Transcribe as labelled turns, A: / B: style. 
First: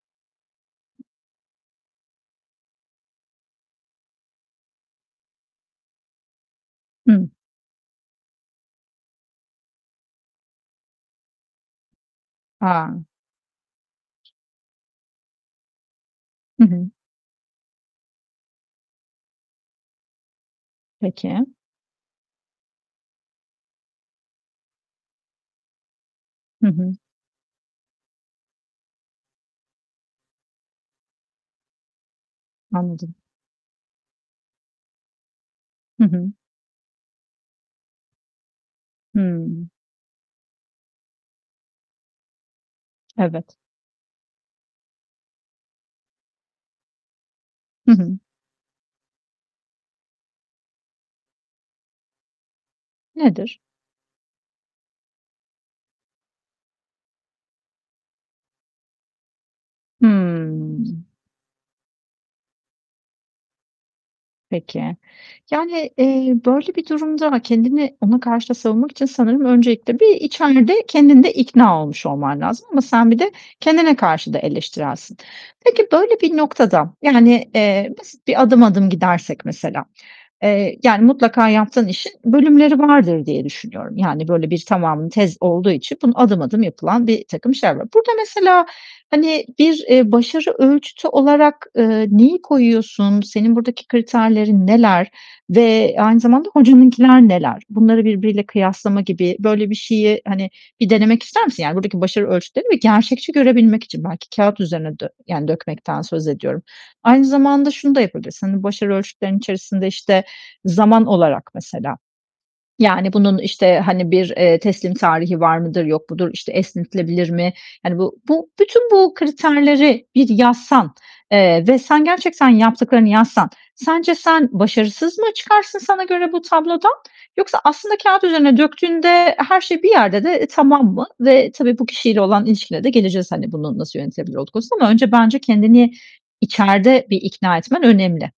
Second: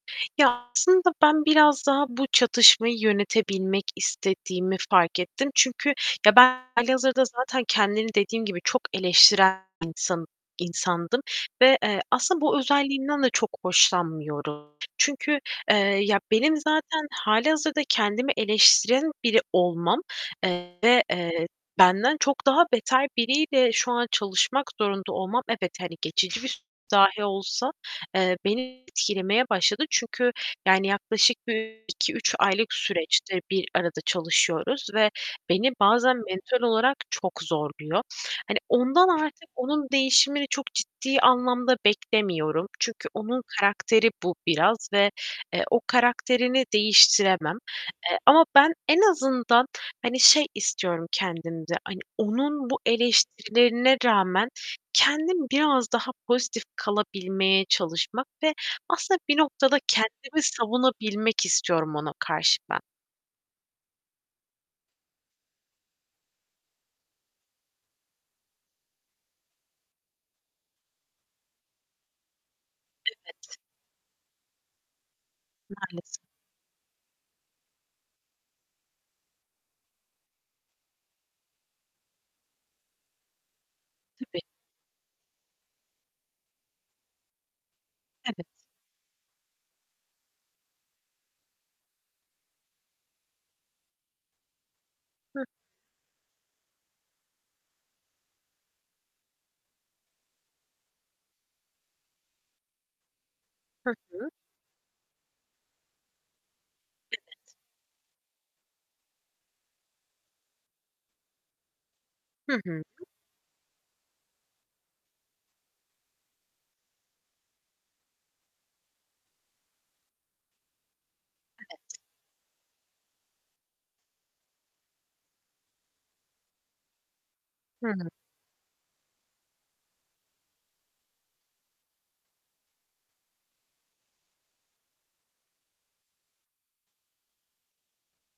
A: Ya, aslında ben biraz daha bu çatışmayı yönetebilmek istediğimi fark ettim. Çünkü, ya, ben hâlihazırda
B: Hıı.
A: zaten kendimi dediğim gibi çok eleştiren insan insandım ve, eee, aslında bu
B: A!
A: özelliğimden de çok hoşlanmıyorum. Çünkü, eee, ya benim
B: Hı hı.
A: zaten hâlihazırda kendimi eleştiren biri olmam, eee, ve,
B: Peki.
A: eee, benden çok daha beter biriyle şu an çalışmak zorunda olmam, evet, hani, geçici bir
B: Hı hı.
A: dahi olsa, eee, beni etkilemeye başladı. Çünkü, yani yaklaşık bir 2-3 aylık
B: Anladım.
A: süreçtir bir arada çalışıyoruz ve beni
B: Hı
A: bazen
B: hı.
A: mental olarak çok zorluyor. Hani, ondan artık
B: Hımm.
A: onun değişimini çok ciddi anlamda beklemiyorum. Çünkü onun
B: Evet.
A: karakteri bu biraz ve, eee, o karakterini değiştiremem.
B: Hı
A: Eee,
B: hı.
A: ama ben en azından, hani, şey istiyorum kendimde. Hani, onun bu
B: Nedir?
A: eleştirilerine rağmen kendim biraz daha pozitif kalabilmeye çalışmak ve aslında bir noktada kendimi
B: Hıı.
A: savunabilmek istiyorum ona karşı ben.
B: Peki. Yani, eee, böyle bir durumda ama kendini ona karşı da savunmak için sanırım öncelikle bir içeride kendin de ikna olmuş olman lazım. Ama sen bir de
A: Evet.
B: kendine karşı da eleştirelsin. Peki
A: Maalesef.
B: böyle bir noktada, yani, eee, basit bir adım adım gidersek mesela, eee, yani mutlaka yaptığın işin bölümleri vardır diye düşünüyorum. Yani
A: Tabii.
B: böyle bir tamamı tez olduğu için bunun adım adım yapılan birtakım işler var. Burada
A: Evet.
B: mesela, hani bir, eee, başarı ölçütü olarak, eee, neyi koyuyorsun? Senin buradaki kriterlerin neler
A: Hıı.
B: ve aynı zamanda hocanınkiler neler? Bunları birbiriyle kıyaslama gibi böyle bir şeyi, hani, bir denemek ister misin? Yani buradaki başarı ölçütlerini bir gerçekçi görebilmek
A: Hı
B: için belki
A: hı.
B: kâğıt üzerine dö yani dökmekten söz ediyorum.
A: Evet.
B: Aynı zamanda şunu da yapabilirsin: Hani başarı ölçütlerin içerisinde, işte, zaman olarak mesela,
A: Hı hı.
B: yani bunun, işte, hani, bir, eee, teslim tarihi var mıdır, yok mudur, işte, esnetilebilir mi? Yani bu bu bütün bu kriterleri bir yazsan, eee, ve
A: Evet.
B: sen gerçekten yaptıklarını yazsan sence sen başarısız mı çıkarsın sana göre bu tablodan? Yoksa
A: Hı
B: aslında
A: hı.
B: kâğıt üzerine döktüğünde her şey bir yerde de tamam mı? Ve tabii, bu kişiyle olan ilişkine de geleceğiz. Hani, bunu nasıl yönetebilir olduğu konusuna ama önce bence kendini içeride bir ikna etmen önemli.